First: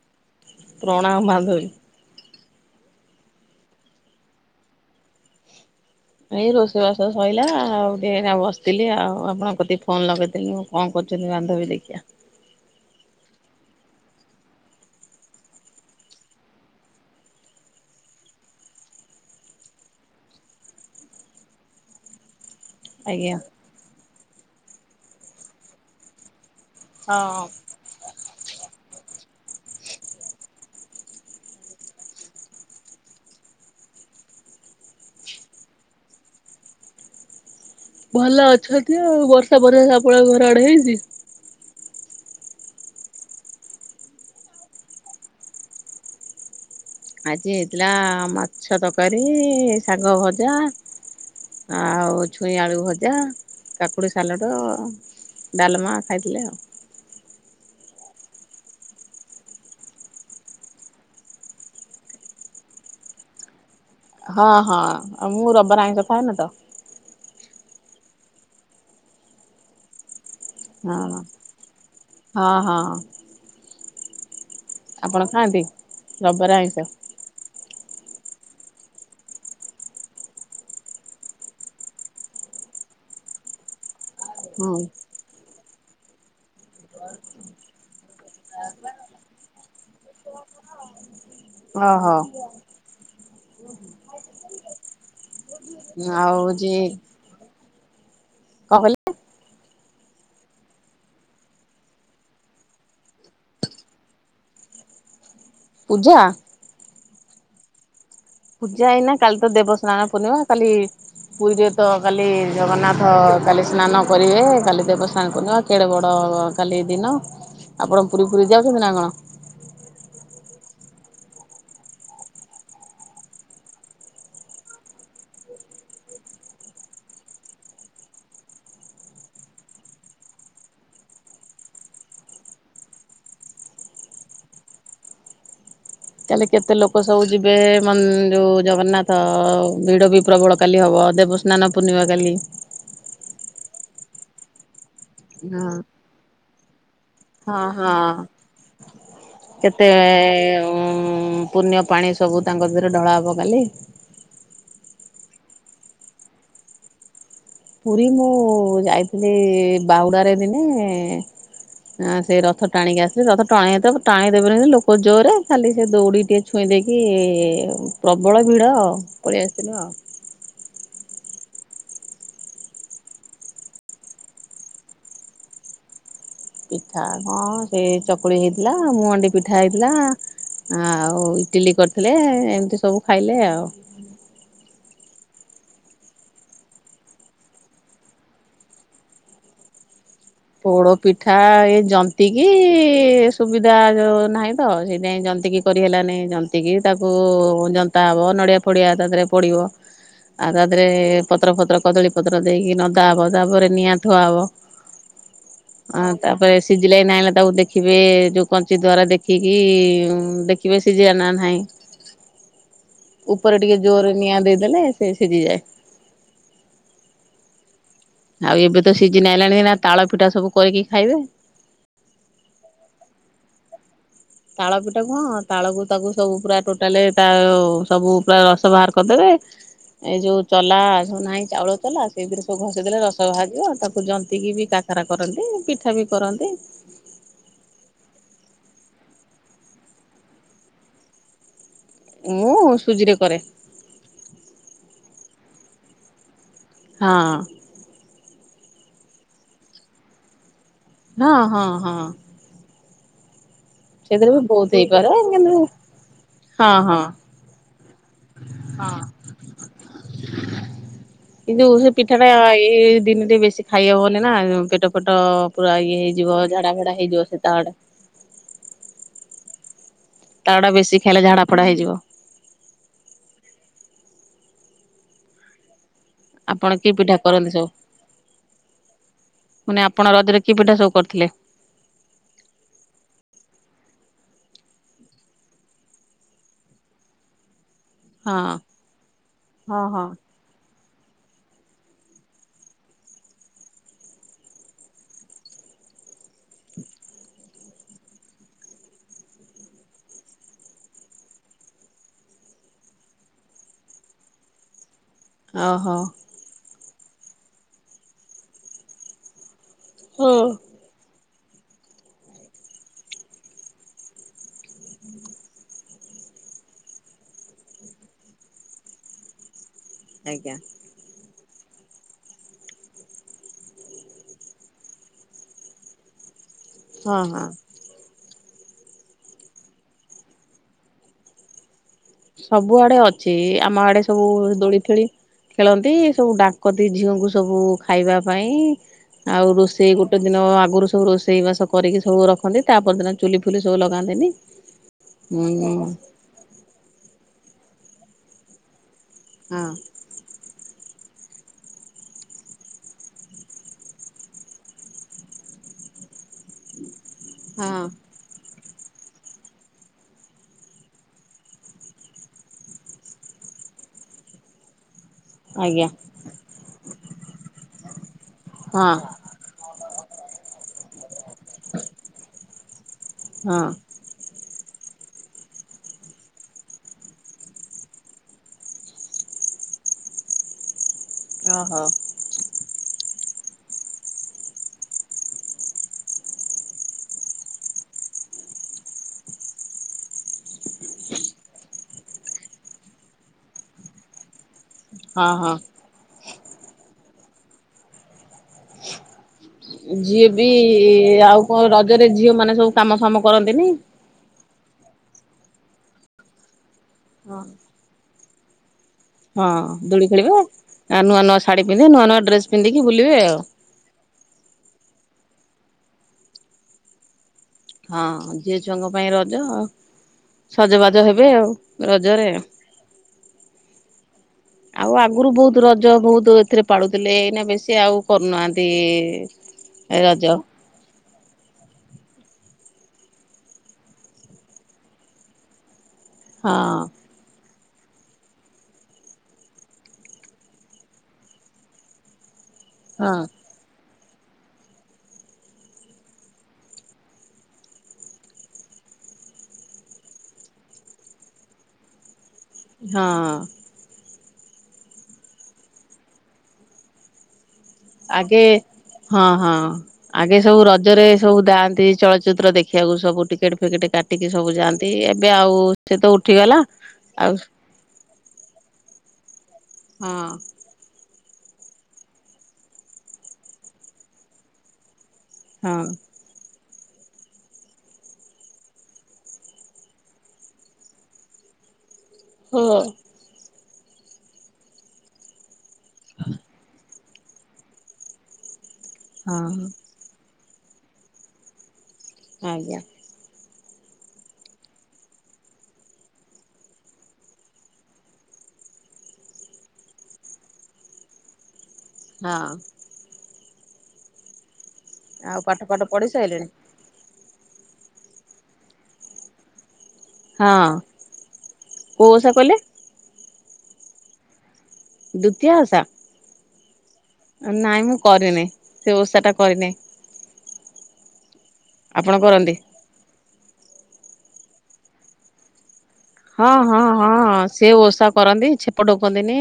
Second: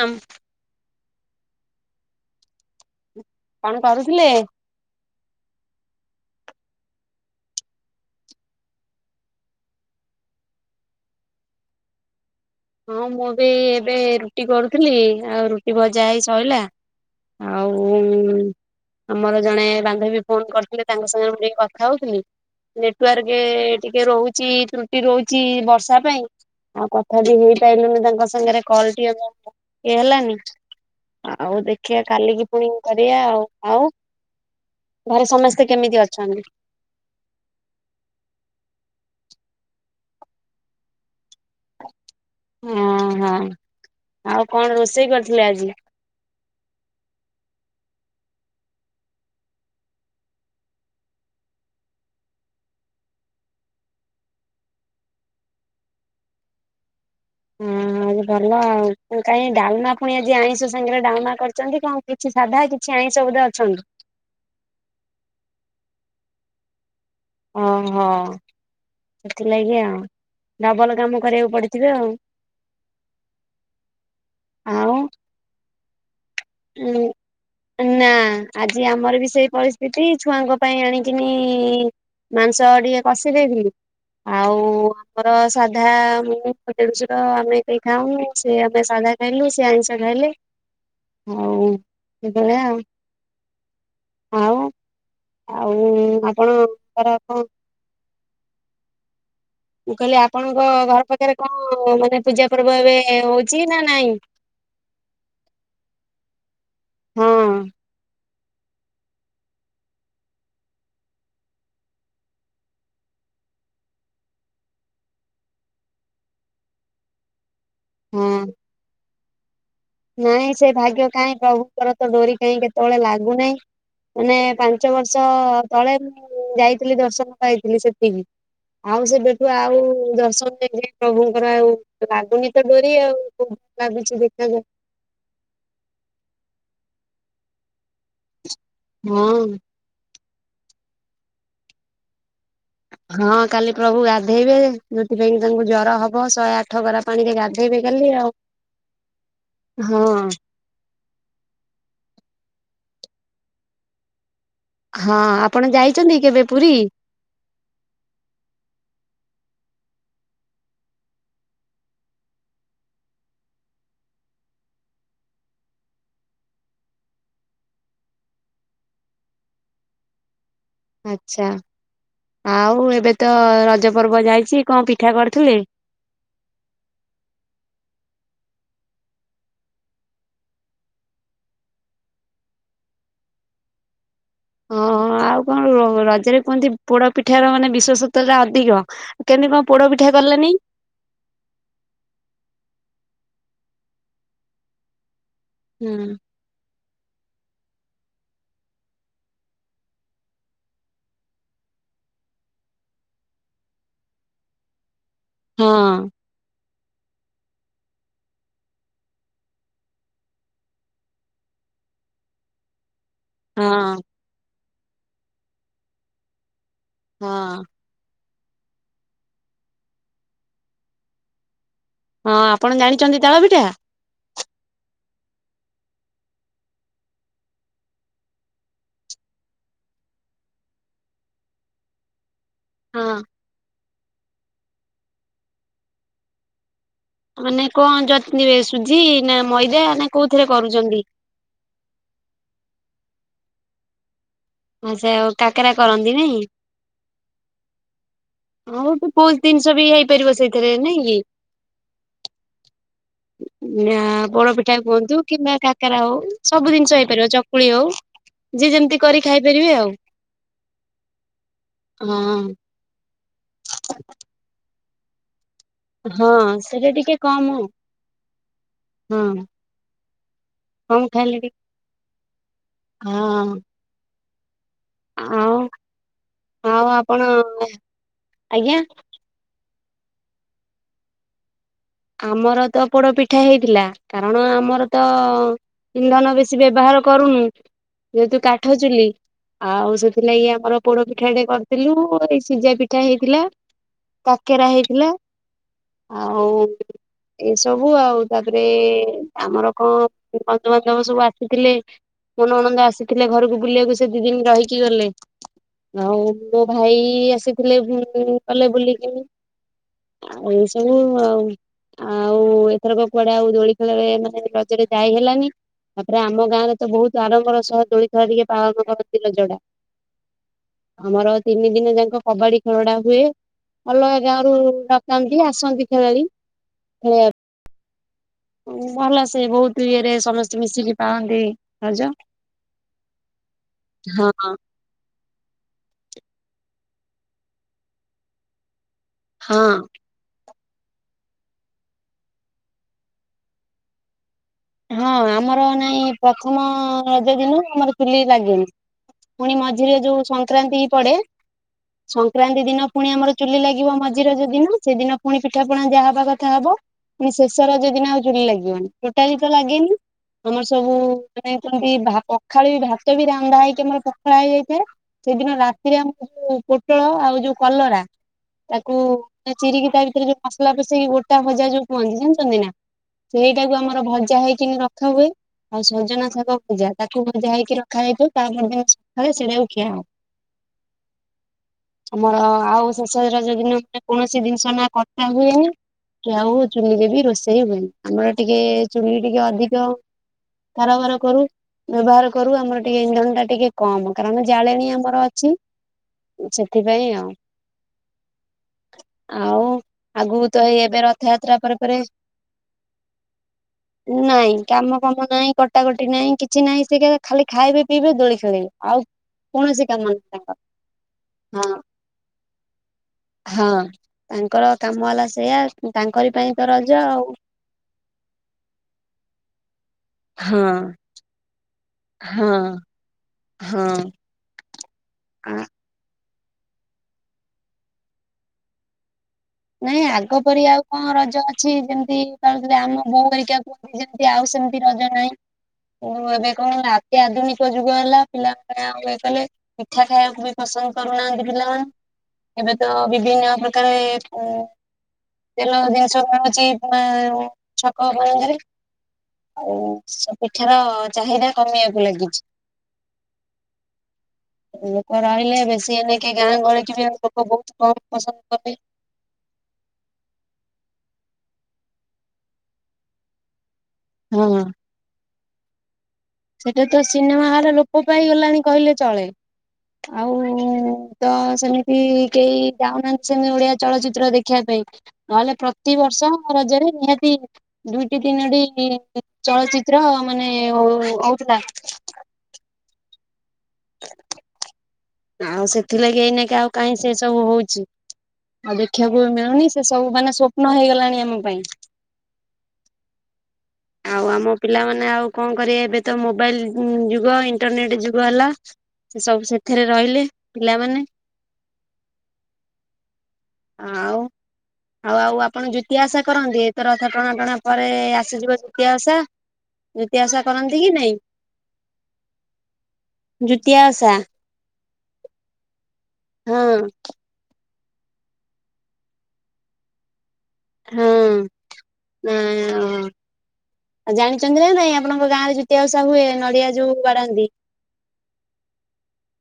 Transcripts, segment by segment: କଣ ପ୍ରଣାମ ବାନ୍ଧବୀ। କଣ କରୁଥିଲେ? ଏଇ ରୋଷେଇବାସ ସଇଲା ଆଉ ଟିକେ ବସିଥିଲି ଆଉ ଆପଣଙ୍କ କତି ଫୋନ ଲଗେଇଥିଲି ମୁଁ କଣ କର୍ ନ୍ତି ବାନ୍ଧବି ଦେଖିଆ। ହଁ ମୁଁ ବି ଏବେ ରୁଟି କରୁଥିଲି ଆଉ ରୁଟି ଭଜା ହେଇ ସଇଲା ଆଉ ଉ ଆମର ଜଣେ ବାନ୍ଧବୀ ଫୋନ କରିଥିଲେ ତାଙ୍କ ସାଙ୍ଗରେ ମୁଁ ଟିକେ କଥା ହଉଥିଲି ଆଜ୍ଞା। ନେଟୱାର୍କ ଟିକେ ରହୁଛି ତ୍ରୁଟି ରହୁଛି ବର୍ଷା ପାଇଁ ଆଉ କଥା ବି ହଁ। ହେଇ ଆଇଲୁନି ତାଙ୍କ ସାଙ୍ଗରେ କଲ୍ ଟିଏ ହେଲାନି ଆଉ ଦେଖିବା କାଲିକି ପୁଣି କରିବା ଆଉ ଆଉ ଘରେ ସମସ୍ତେ କେମିତି ଅଛନ୍ତି? ଭଲ ଅଛନ୍ତି ଆଉ ବର୍ଷା ପରେ ଆପଣଙ୍କ ଘର ଆଡେ ହେଇନି? ହଁ ହଁ ଆଉ କଣ ରୋଷେଇ କରିଥିଲେ ଆଜି? ଆଜି ହେଇଥିଲା ମାଛ ତରକାରୀ ଶାଗ ଭଜା ଆଉ ଛୁଇଁ ଆଳୁ ଭଜା କାକୁଡ଼ି ସାଲଟ ଡାଲମା ଖାଇଦଲେେ ଆଉ ହଁ ହଁ ଭଲ ଆଉ କାଇଁ ଡାଲମା ପୁଣି ଆଜି ଆଇଁଷ ସାଙ୍ଗରେ ଡାଲମା କରିଛନ୍ତି କଣ କିଛି ସାଧା କିଛି ଆ ସବୁଦା ଅଛନ୍ତି। ହଁ ହଁ ଆଉ ମୁଁ ରବବାରେ ର ଆଇଁସ ଖାଏନା ତ। ଓହୋ ସେଥିଲାଗି ଆଉ। ଡବଲ ହଁ କାମ କରିବାକୁ ପଡିଥିବେ ଆଉ। ହଁ ହଁ ଆଉ ଆପଣ ଖାଆନ୍ତି ରବାର ଆଇଁଷ? ଉଁ ନା ଆଜି ଆମର ବି ସେଇ ପରିସ୍ଥିତି ଛୁଆଙ୍କ ପାଇଁ ଆଣିକିନି ମାଂସ ଟିକେ କଷି ଦେଇେଥିଲି ଆଉ ହଁ ଆମର ସାଧା ମୁଁ ମୋ ଦେଡଶୁର ଆମେ କେହି ଖାଉନୁସେ ଆମେ ସାଧା ଖାଇଲୁ ସେ ଆଇଁଷ ଖାଇଲେ। ହଁ ହଉ ସେଭଳିଆ ଆଉ ଆଉ। ଆଉ ଆପଣ ଙ୍କର କଣ? କଣ କହିଲେ ମୁଁ କହିଲି ଆପଣଙ୍କ ଘର ପାଖରେ କଣ ମାନେ ପୂଜା ପର୍ବ ଏବେ ହଉଛି ନା ନାଇଁ ପୂଜା? ହଁ। ପୂଜା ଏଇନା କାଲି ତ ଦେବସ୍ନାନ ପୂର୍ଣ୍ଣିମା କାଲି ପୁରୀରେ ତ କାଲି ଜଗନ୍ନାଥ କାଲି ସ୍ନାନ କରିବେ କାଲି ଦେବସ୍ନାନ ପୁର୍ନିମା କେଡେ ବଡ ହଁ କାଲି ଦିନ ଆପଣ ପୁରୀ ପୁରୀ ହଁ। ଯାଉଛନ୍ତି ନା କଣ? ନାଇଁ ସେ ଭାଗ୍ୟ କାଇଁ ପ୍ରଭୁଙ୍କର ତ ଡୋରି କାହିଁ କେତେବେଳେ ଲାଗୁନାହିଁ। ମାନେ ପାଞ୍ଚ ବର୍ଷ ତଳେ ମୁଁ ଯାଇଥିଲି ଦର୍ଶନ ପାଇଥିଲି ସେତିକି ଆଉ ସେବେଠୁ ଆଉ ଦର୍ଶନ ଦେଇକି ପ୍ରଭୁଙ୍କର ଆଉ ଲାଗୁନି ତ ଡୋରି ଆଉ ଭାବିଛି ଦେଖି ତାହାଲେ କେତେ ଲୋକ ସବୁ ଯିବେ ମ ଯୋଉ ଜଗନ୍ନାଥ ହଁ ଭିଡ ବି ପ୍ରବଳ କାଲି ହେବ ଦେବସ୍ନାନ ପୂର୍ଣ୍ଣିମା କାଲି ହଁ କାଲି ପ୍ରଭୁ ଗାଧେଇବେ। ଯଉଥିପାଇଁ କି ହଁ ତାଙ୍କୁ ଜର ହବ ଶହେ ଆଠ ଗରା ପାଣିରେ ହଁ ଗାଧେଇବେ କାଲି ହଁ। ଆଉ କେତେ ହଁ ଉ ପୁଣ୍ୟ ପାଣି ସବୁ ତାଙ୍କ ଦେହରେ ଢଳା ହବ କାଲି। ହଁ ଆପଣ ଯାଇଛନ୍ତି କେବେ ପୁରୀ? ପୁରୀ ମୁଁ ଯାଇଥିଲି ବାହୁଡ଼ାରେ ଦିନେ ଆଁ ସେ ରଥ ଟାଣିକି ଆସିଲେ ରଥ ଟାଣେଇ ଟାଣିଦେବେନି ଲୋକ ଜୋରେ ଖାଲି ସେ ଦୌଡି ଟିକେ ଛୁଇଁ ଦେଇକି ପ୍ରବଳ ଭିଡ ଆ ପଳେଇ ଆସିିନୁ ଆ ଆଚ୍ଛା। ଆଉ ଏବେ ତ ରଜ ପର୍ବ ଯାଇଛି କଣ ପିଠା କରିଥିଲ? ପିଠା କଣ ସେ ଚକୁଳି ହେଇଥିଲା ମୁହାଣ୍ଡି ପିଠା ହେଇଥିଲା ଆଉ ଇଟିଲି କରିଥିଲେ ଏମିତି ସବୁ ଖାଇଲେ ଆଉ ଓହୋ ଆ ଆଉ କଣ ରଜରେ କୁହନ୍ତି ପୋଡ ପିଠା ର ମାନେ ବିଶ୍ୱେଷତ ଟା ଅଧିକ। କେମିତି କଣ ପୋଡପିଠା? ପୋଡ ପିଠା ଏଇ ଜନ୍ତି କିି ସୁବିଧା ଯଉ ନାହିଁ ତ ସେଇଥିାଇଁ ଜିନ୍ତିକି ହୁଁ କରିହେଲାନି। ଜନ୍ତିକି ତାକୁ ଜନ୍ତା ହେବ ନଡ଼ିଆ ଫଡ଼ିଆ ତା ଦେହରେ ପଡ଼ିବ। ଆଉ ତା ଦେହରେ ପତ୍ର ଫତ୍ର କଦଳୀ ପତ୍ର ଦେଇକି ନଦା ହବ ତାପରେ ନିଆଁ ଥୁଆ ହବ ହଁ ତାପରେ ସିଝିଲା ନାହିଁଲା ତାକୁ ଦେଖିବେ ଯେଉଁ କଞ୍ଚି ଦ୍ୱାରା ଦେଖିକି ଦେଖିବେ ସିଝିଲ ନା ନାହିଁ [inaudible] ଉପରେ ହଁ ଟିକେ ଜୋରେ ନିଆଁ ଦେଇଦେଲେ ସେ ସିଝିଯାଏ। ହଁ। ଆଉ ଏବେ ତ ସିଜିନ ଆଇଲାଣି ଏନା ତାଳ ପିଠା ସବୁ କରିକି ଖାଇବେ। ହଁ ଆପଣ ଜାଣିଛନ୍ତି ତାଳ ପିଠା? ତାଳ ପିଠା କୁହଁ ତାଳକୁ ତାକୁ ସବୁ ପୁରା ଟୋଟାଲି ତା ସବୁ ପୁରା ରସ ବାହାର କରିଦେବେ ଏ ଯୋଉ ଚଲା ଯୋଉ ନାହିଁ ଚାଉଳ ଚଲା ସେଇଥିରେ ଘଷି ଦେଲେ ହଁ ରସ ବାଜିବ ତାକୁ ଜନ୍ତିକି ବି କାକରା କରନ୍ତି ପିଠା ବି କରନ୍ତି। ମାନେ କଣ ଜନ୍ତିବେ ସୁଝି ନା ମଇଦା ନା କୋଉଥିରେ କରୁଛନ୍ତି? ମୁଁ ସୁଜିରେ କରେ। ସେ ଆଉ କାକରା କରନ୍ତି ନାଇଁ? ହଁ। ବହୁତ ବହୁତ ଜିନିଷ ବି ହେଇପାରିବ ସେଇଥ ହଁ ହଁ ହଁ। ନା ସେଥିରେ ବି ପୋଡ ବହୁତ ପିଠା ହେଇପାରେ କୁହନ୍ତୁ କିନ୍ତୁ କିମ୍ବା କାକରା ହଉ ହଁ ସବୁ ଜିନିଷ ହଁ ହେଇପାରିବ ଚକୁଳି ହଉ ଯିଏ ହଁ। ଯେମିତି କରି ଖାଇପାରିବେ ଆଉ। କିନ୍ତୁ ସେ ପିଠା ଟା ହଁ ଏଇ ଦିନରେ ବେଶୀ ଖାଇ ହବନି ନା ପେଟ ଫେଟ ପୁରା ଇଏ ହେଇଯିବ ହଁ ଝାଡ଼ା ସେଇଟା ଫାଡ଼ା ଟିକେ ହେଇଯିବ ସେ କମ ତାଳଟା ହଁ ତାଳଟା ବେଶୀ କମ ଖାଇଲେ ଝାଡ଼ା ଟିକେ ଫାଡ଼ା ହେଇଯିବ। ହଁ ଆଉ, ଆଉ କି ପିଠା ଆପଣ କରନ୍ତି ସବୁ ଆଜ୍ଞା ମାନେ ଆପଣ ରଜରେ କି ପିଠା ସବୁ କରିଥିଲେ? ଆମର ତ ପୋଡ ପିଠା ହେଇଥିଲା, କାରଣ ଆମର ତ ଇନ୍ଧନ ବେଶୀ ବ୍ୟବହାର କରୁନୁ ଯେହେତୁ ହଁ। କାଠ ଚୁଲି ହଁ ଆଉ ହଁ। ସେଥିଲାଗି ଆମର ପୋଡ ପିଠାଟେ କରିଥିଲୁ, ଏଇ ସିଜା ପିଠା ହେଇଥିଲା, କାକେରା ହେଇଥିଲା। ହଉ। ଏ ସବୁ ଆଉ, ତାପରେ ଆମର କଣ ବନ୍ଧୁବାନ୍ଧବ ସବୁ ଆସିଥିଲେ। ମୋ ନଣନ୍ଦ ଆସିଥିଲେ ଘରକୁ ବୁଲିବାକୁ ସେ ଦି ଦିନ ରହିକି ଗଲେ। ଓହୋ ଆଉ ମୋ ଭାଇ ଆସିଥିଲେ, ପୁଣି ଦି ଦିନ ଗଲେ ବୁଲିକି। ହୁଁ। ଆ ଏ ସବୁ ଆଉ। [unintelligible] ଆ ଏଥରକ କୁଆଡେ ଆଉ ଦୋଳି ଖେଳରେ ମାନେ ଲଜରେ ଯାଇ ହେଲାନି। ତାପରେ ଆମ ଗାଁରେ ତ ବହୁତ ଆଡ଼ମ୍ବର ସହ ଦୋଳିଖେଳ ଆଜ୍ଞା। ତିନି ଦିନ ଯାକ କ ହଁ ହଁ ଭଲ ସେ ବହୁତ ଇଏରେ ସମସ୍ତେ ମିଶିକି ପାଳନ୍ତି। ରଜ ସବୁ ଆଡେ ଅଛି, ଆମ ଆଡେ ସବୁ ହଁ ଦୋଳି ଫୋଳି ଖେଳନ୍ତି। ସବୁ ଡାକନ୍ତି ଝିଅଙ୍କୁ ସବୁ ଖାଇବା ପାଇଁ, ଆଉ ହଁ। ରୋଷେଇ ଗୋଟେ ଦିନ ଭୋରୁ ସବୁ ରୋଷେଇ ବାସ କରିକି ସବୁ ରଖନ୍ତି, ତା ପରଦିନ ଚୁଲିଫୁଲି ସବୁ ଲଗାନ୍ତିନି। ହଁ ହୁଁ ଆମର ନାଇଁ ପ୍ରଥମ ପୁଣି ହଁ ମଝିରେ ଯୋଉ ସଂ ସଂକ୍ରାନ୍ତି ଦିନ ପୁଣି ଆମର ଚୁଲି ଲାଗିବ ମଝିରଜ ଦିନ, ସେଦିନ ପୁଣି ପିଠା ପଣା ଦିଆହବା କଥା ହବ। ମାନେ ଶେଷ ହଁ। ରଜ ଦିନ ଆଉ ଚୁଲି ଲାଗିବନି ଟୋଟାଲି ତ ଲାଗେନି। ଆମର ସବୁ ମାନେ କେମିତି ପଖାଳି ବି ଭାତ ବି ରାନ୍ଧା ହେଇକି ଆମର ପଖାଳ ହେଇଯାଇଥାଏ। ସେଦିନ ଆଜ୍ଞା ରାତିରେ ଆମେ ଯୋଉ ପୋଟଳ ଆଉ ଯୋଉ କଲରା ହଁ ତାକୁ ଚିରିକି ତା ରେ ଯୋଉ ମସଲା ପଶେଇକି ଗୋଟା ଭଜା ଯଉ ହଁ ହେଇକି ରଖା ହୁଏ। ଆଉ ସଜନା ଶାଗ ପୂଜା ତାକୁ ଭଜା ହେଇକି ରଖାଯାଇଥିବ ତାପର ଦିନ ସକାଳେ ସେଇଟାକୁ ଖିଆ ହବ। [unintelligible] [unintelligible] ଆଉ ଶେଷରଜ ଦିନ ନା କୌଣସି ଜିନିଷ ନା କଟା ହୁଏନି ୟାକୁ କାରବାର କରୁ ବ୍ୟବହାର କରୁ ଜାଳେଣୀ ଆମର ହଁ ଅଛି, ହଁ। ସେଥିପାଇଁ ଆଉ। ଆଉ ଯିଏ ବି ଆଗକୁ ତ ଏଇ ଇ ଏବେ ଆଉ ରଥଯାତ୍ରା କଣ ପରେ ପରେ ରଜରେ ଝିଅ ମାନେ ସବୁ କାମ ଫାମ କରନ୍ତି ନାଇଁ କାମ କାମ ନାଇଁ, କଟାକଟି ନାଇଁ, କିଛି ନାଇଁ ସେ ଖାଲି ଖାଇବେ ପିଇବେ ଦୋଳି ଖେଳିବେ ଆଉ ହଁ, କୌଣସି କାମ ଦୋଳି ନାହିଁ ଖେଳିବେ ତାଙ୍କର ଆ ନୂଆ ନୂଆ ଶାଢ଼ୀ ହଁ ପିନ୍ଧିବେ, ନୂଆ ନୂଆ ଡ୍ରେସ୍ ପିନ୍ଧିକି ବୁଲିବେ ଆଉ। ହଁ ତାଙ୍କର କାମ ହେଲା ସେଇୟା, ତାଙ୍କରି ପାଇଁ ତ ରଜ ଆଉ। ହଁ ଝିଅ ଛୁଆଙ୍କ ପାଇଁ ରଜ ଆଉ ହଁ ସଜବାଜ ହେବେ ଆଉ ରଜରେ। ହଁ ହଁ। ଆଉ ଆଗରୁ ବହୁତ ଆଁ ରଜ ବହୁତ ଏଥିରେ ପାଳୁଥିଲେ, ଏଇନା ବେଶୀ ଆଉ କରୁନାହାନ୍ତି ଇ ନାଇଁ ଆଗ ପରି ଆଉ ହଁ ରଜ ଅଛି, ଯେମିତି ପାଳୁଥୁଲେ ଆମ ବଉ ହେରିକା କୁହଛି ଆଉ ସେମିତି ରଜ ନାହିଁ। ହୁଁ ଏବେ ହଁ କଣ କୁହନି ଅତିଆଧୁନିକ କି ଯୁଗ ହେଲା ପିଲାମାନେ ଆଉ ଇଏ କଲେ, ପିଠା ଖାଇବାକୁ ବି ପସନ୍ଦ କରୁନାହାଁନ୍ତି ପିଲାମାନେ ଏବେ ତ ହଁ ବିଭିନ୍ନ ପ୍ରକାରେ ହୁଁ ତେଲ ଜିନିଷ ମିଳୁଚି ଛକ ମାନଙ୍କରେ ଆଉ ସେ ପିଠାର ଚାହିଦା କମେଇବାକୁ ଲାଗିଚି। ହଁ। ଲୋକ ରହିଲେ ବେଶୀ ଏଇନେଇକି ଗାଁ ଗହଳିିକି ବି ଆଉ ଲୋକ ବହୁତ କମ୍ ପସନ୍ଦ ଆଗେ କଲେଇଁ। ହଁ ହଁ ଆଗେ ସବୁ ରଜରେ ସବୁ ଯାଆନ୍ତି ଚଳଚ୍ଚିତ୍ର ଦେଖିବାକୁ ସବୁ ଟିକେଟ ଫିକେଟ କାଟିକି ହଁ ସବୁ ଯାଆନ୍ତି। ଏବେ ଆଉ ସେ ତ ଉଠିଗଲା ସେଟା ତ ଆଉ ସିନେମା ହାରା ଲୋପ ପାଇ ଗଲାଣି କହିଲେ ଚଳେ। ହଁ। ଆଉ ତ ସେମିତି କେହି ଯାଉନାହାଁନ୍ତି ସେମିତି ଓଡିଆ ଚଳଚ୍ଚିତ୍ର ଦେଖିବା ପାଇଁ ନହେଲେ ହଁ। ପ୍ରତିିବର୍ଷ ରଜରେ ନିହାତି ଦୁଇଟି ତିନୋଟି ଚଳଚ୍ଚିତ୍ର ମାନେ ହଉଥିଲା। ହଁ। ଚନ ଓଃ ଆଉ ସେଥିଲାଗି ଏଇନାକେ ଆଉ କାଇଁ ସେସବୁ ହଉଚି ଆଉ ଦେଖିବାକୁ ବି ମିଳୁନି ସେ ସବୁ ମାନେ ସ୍ଵପ୍ନ ହେଇଗଲାଣି ଆମ ପାଇଁ। ଆଜ୍ଞା। ଆଉ ଆମ ପିଲାମାନେ ଆଉ କଣ କରିବେ ଏବେ ତ ମୋବାଇଲ ଯୁଗ ଇଣ୍ଟରନେଟ ଯୁଗ ହେଲା ସେସବୁ ସେଥିରେ ରହିଲେ ପିଲାମାନେ। ହଁ। ଆଉ ଆଉ ଆଉ ପାଠ ଆପଣ ପାଠ ଜୁତିଆ ପଢି ଓଷା ସାରିଲେଣି? କରନ୍ତି? ଏଥରକ ଅ ଟଣା ଟଣା ପରେ ଆସିଯିବ ଦିତିଆ ଓଷା। ଦ୍ୱିତୀୟା ଓଷା ହଁ କରନ୍ତି କି ନାଇଁ? କୋଉ ଓଷା କହିଲେ ଜୁତିଆ ଓଷା? ଦୂତିଆ ଓଷା? ହଁ। ନାଇଁ ମୁଁ କରିନେଇ, ସେ ଓଷାଟା କରିନେଇ। ହଁ। ଆପଣ ନା କରନ୍ତି? ଆଉ ଜାଣିଚନ୍ତି ନା ନାଇଁ ଆପଣଙ୍କ ଗାଁ ରେ ଯୋଉ ଜୁତିଆ ଓଷା ହୁଏ ହଁ ନଡିଆ ହଁ ହଁ ବାଡାନ୍ତି? ସେ ଓଷା କରନ୍ତି, ଛେପ ଢୋକନ୍ତିନି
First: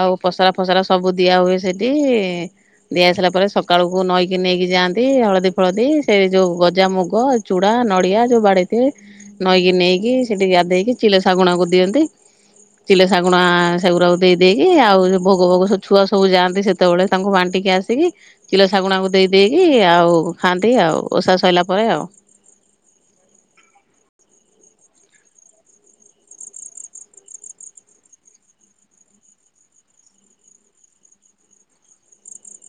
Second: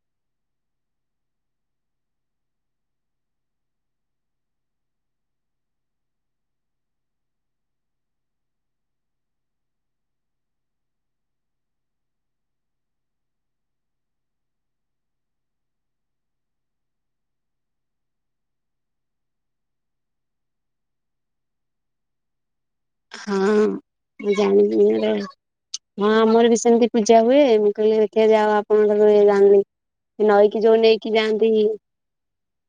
ଆଉ ପସରା ଫସରା ସବୁ ଦିଆ ହୁଏ ସେଠି ଦିଆ ହେଇସାଇଲା ପରେ ସକାଳକୁ ନଈକି ନେଇକି ଯାଆନ୍ତି, ହଳଦୀ ଫଳଦୀ ସେଇ ଯୋଉ ଗଜାମୁଗ, ଚୁଡା ନଡିଆ ଯୋଉ ବାଡେଇଥିବେ, ନଈକି ନେଇକି ସେଠି ଗାଧେଇକି ଚିଲ ଶାଗୁଣାକୁ ଦିଅନ୍ତି ଚିଲେ ଶାଗୁଣା ସେଗୁରାକୁ ଦେଇ ଦେଇକି ଆଉ ଭୋଗ ଫୋଗ ସବୁ ଛୁଆ ସବୁ ଯାଆନ୍ତି ସେତେବେଳେ ତାଙ୍କୁ ବାଣ୍ଟି ଟିକେ ଆସିକି ଚିଲ ଶାଗୁଣାକୁ ଦେଇ ଦେଇକି ଆଉ ଖାଆନ୍ତି ଆଉ, ଓଷା ସଇଲା ପରେ ଆଉ। ହଁ ମୁଁ ଜାଣିଚି ହେଲେ ହଁ ଆମର ବି ସେମିତି ପୂଜା ହୁଏ। ମୁଁ କହିଲି ଦେଖିଆ ଯା ହଉ ଆପଣଙ୍କ ଇଏ ଜାଣିଲି ନଈକି ଯୋଉ ନେଇକି ଯାଆନ୍ତି,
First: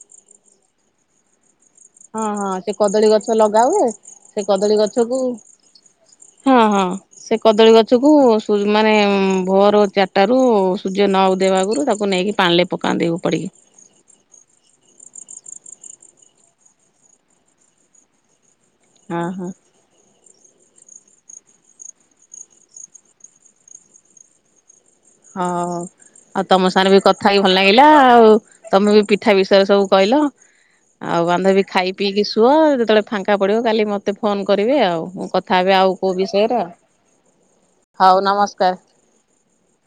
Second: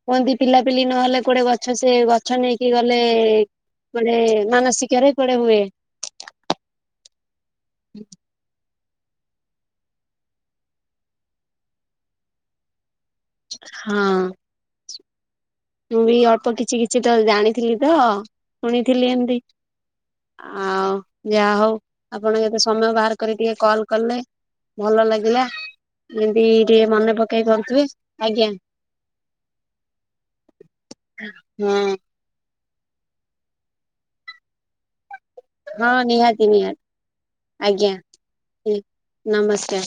କୁହନ୍ତି ପିଲାପିଲି ନହେଲେ କୁଆଡ଼େ ଗଛ ଗଛ ସେ ହଁ ଗଛ ହଁ ନେଇକି ସେ ଗଲେ କଦଳୀ ଗୋଟେ ମାନସିକ ଗଛ କୁ ହଁ ହଁ ସେ କଦଳୀ ଗଛକୁ ମାନେ ଭୋର ଚାରିଟାରୁ ସୂର୍ଯ୍ୟ ନ ଉଦୟ ହେବା ଆଗରୁ ତାକୁ ନେଇକି ପାଣିଲେ ପକାନ୍ତି। ଉପାଡ଼ିକି। ହଁ। ମୁଁ ବି ଅଳ୍ପ କିଛି କିଛି ତ ଜାଣିଥିଲି ତ ଶୁଣିଥିଲି ହଁ ଏମତି ହଁ ଆଉ ଯାହା ହଉ ଆପଣ ଯେତେ ସମୟ ବାହାର କରି ଟିକେ କଲ୍ କଲେ ଭଲ ଲାଗିଲା ହଉ। ଯେମିତି ଆଉ ତମ ଟିକେ ସାଙ୍ଗରେ ବି ମନେ କଥା ହେଇ ପକେଇ ଭଲ ନାଗିଲା କରୁଥିବେ ଆଉ-ଉ। ଆଜ୍ଞା ତମେ ବି ପିଠା ବିଷୟରେ ସବୁ କହିଲ। ଆଉ ବାନ୍ଧବି ହଁ ଖାଇ ପିଇକି ଶୁଅ। ଯେତେବେଳେ ଫାଙ୍କା ପଡିବ କାଲି ମତେ ଫୋନ୍ କରିବେ ଆଉ। କଥା ହେବେ ଆଉ ହଁ କଉ ନିହାତି ବିଷୟରେ? ନିହାତି ଆଜ୍ଞା ହଉ ନମସ୍କାର। ନମସ୍କାର।